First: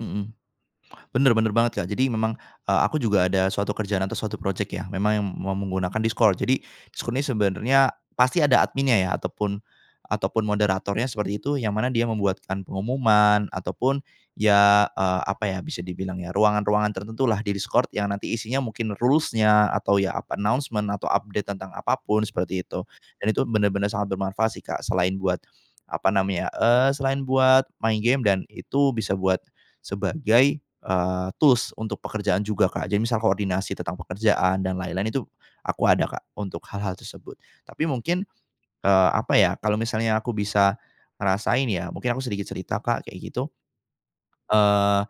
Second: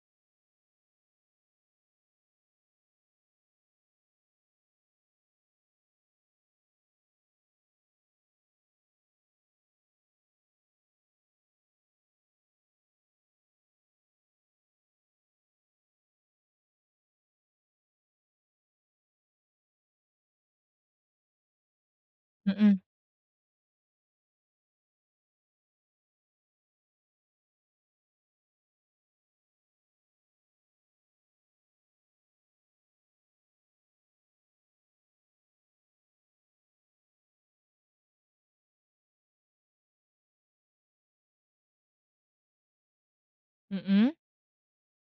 Mhm. Benar benar banget, Kak. Jadi, memang, eee, aku juga ada suatu kerjaan atau suatu projek, ya. Memang ya ma menggunakan Discord. Jadi, Discord ini sebenarnya, pasti ada adminnya ya, ataupun ataupun moderatornya seperti itu, yang mana dia membuatkan pengumuman, ataupun, ya, eee, apa ya bisa dibilang, ya, ruangan-ruangan tertentulah, di Discord, yang nanti isinya mungkin rules-nya atau ya, apa, announcement, atau update tentang apapun, seperti Mhm. itu. Dan itu benar-benar sangat bermanfaat sih Kak, selain buat, apa namanya, eee, selain buat main gim dan itu bisa buat sebagai, eee, tools untuk pekerjaan juga, Kak. Jadi, misal koordinasi tentang pekerjaan dan lain-lain itu aku ada Kak, untuk hal-hal tersebut, tapi mungkin, eee, apa, ya, kalau misalnya aku bisa ngerasain ya, mungkin aku sedikit cerita Kak, kayak gitu. Mhm. Eee,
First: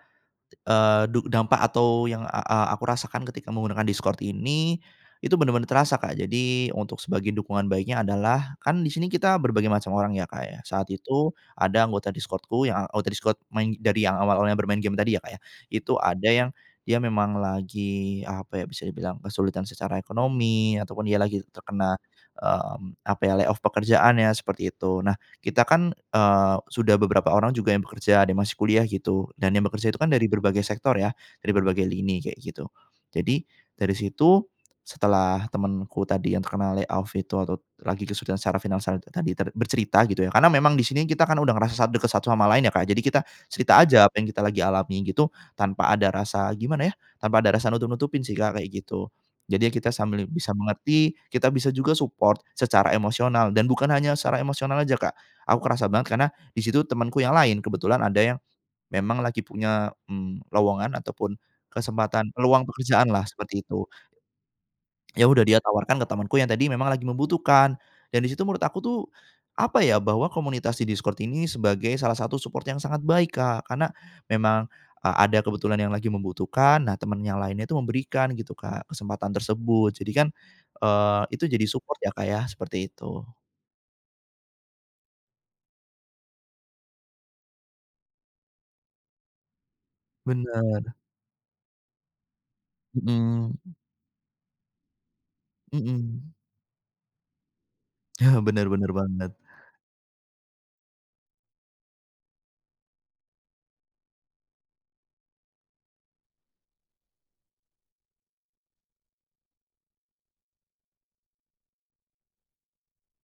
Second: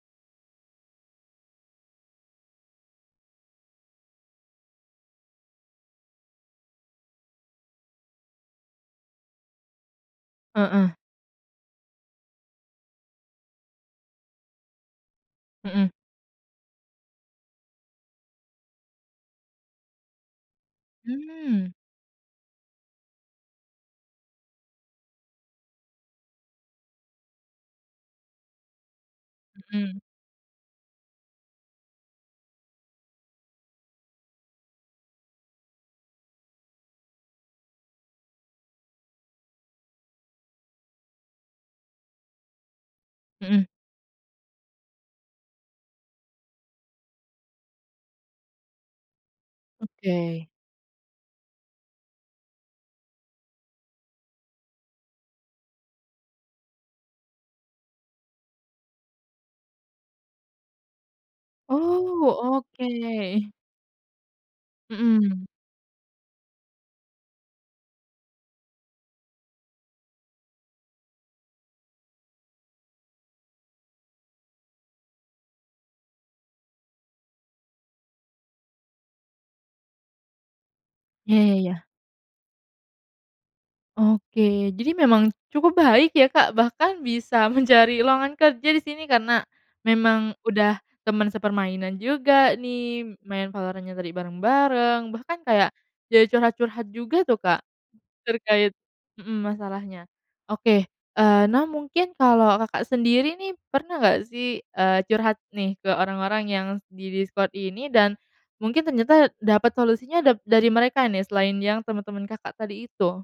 eee, du dampak atau yang a a aku rasakan ketika menggunakan Discord ini, itu, benar-benar terasa, Kak. Jadi, untuk sebagai dukungan baiknya adalah kan di sini kita berbagai macam orang ya, Kak, ya. Saat Heeh. itu, ada anggota Discord-ku yang anggota Discord main dari yang awal-awalnya bermain game tadi ya Kak, ya, Mhm. itu ada yang dia memang lagi, apa ya, bisa dibilang kesulitan secara ekonomi ataupun dia lagi Mmm. terkena, mmm, apa, ya, layoff pekerjaannya, seperti itu. Nah, kita kan, eee, sudah beberapa orang juga yang bekerja, ada yang masih kuliah gitu, dan yang bekerja itu Mhm. kan dari berbagai sektor, ya. Dari berbagai lini kayak, gitu. Jadi, dari situ, setelah temenku tadi yang terkena layoff itu atau lagi kesulitan secara finansial tadi ter bercerita gitu, ya, karena memang di sini kita kan udah ngerasa sangat dekat satu sama lain ya, Kak, jadi kita Mhm. cerita aja apa yang kita lagi alami gitu, tanpa ada rasa gimana ya, tanpa ada rasa nutup-nutupin sih Kak, kayak gitu. Jadi ya kita sambil Oke. bisa mengerti, kita bisa juga support secara emosional dan bukan hanya secara emosional aja, Kak. Aku kerasa banget karena di situ temanku yang lain, kebetulan ada yang memang lagi punya, mmm, lowongan ataupun Oh, kesempatan peluang pekerjaanlah, oke. seperti itu. Ya, udah. Mhm. Dia tawarkan ke temenku yang tadi memang lagi membutuhkan dan di situ menurut aku, tuh, apa, ya, bahwa komunitas di Discord ini sebagai salah satu support yang sangat baik, Kak, karena memang a ada kebetulan yang lagi membutuhkan. Nah, temen yang lainnya itu memberikan gitu, Kak, kesempatan tersebut, jadi kan, eee, Ya itu ya jadi ya. support ya, Kak, ya, seperti itu. Oke. Jadi memang cukup baik, ya, Kak, bahkan bisa mencari lowongan kerja di sini karena memang udah Benar. teman sepermainan juga nih, main Mhm. Valorant-nya tadi bareng-bareng, bahkan kayak, jadi Mhm. curhat-curhat juga, tuh Kak, Benar terkait benar, banget. mhm, masalahnya. Oke, eee, nah, mungkin kalau Kakak sendiri nih pernah gak sih, eee, curhat nih ke orang-orang yang di Discord ini dan mungkin ternyata dapat solusinya dap dari mereka nih selain yang teman-teman Kakak tadi itu?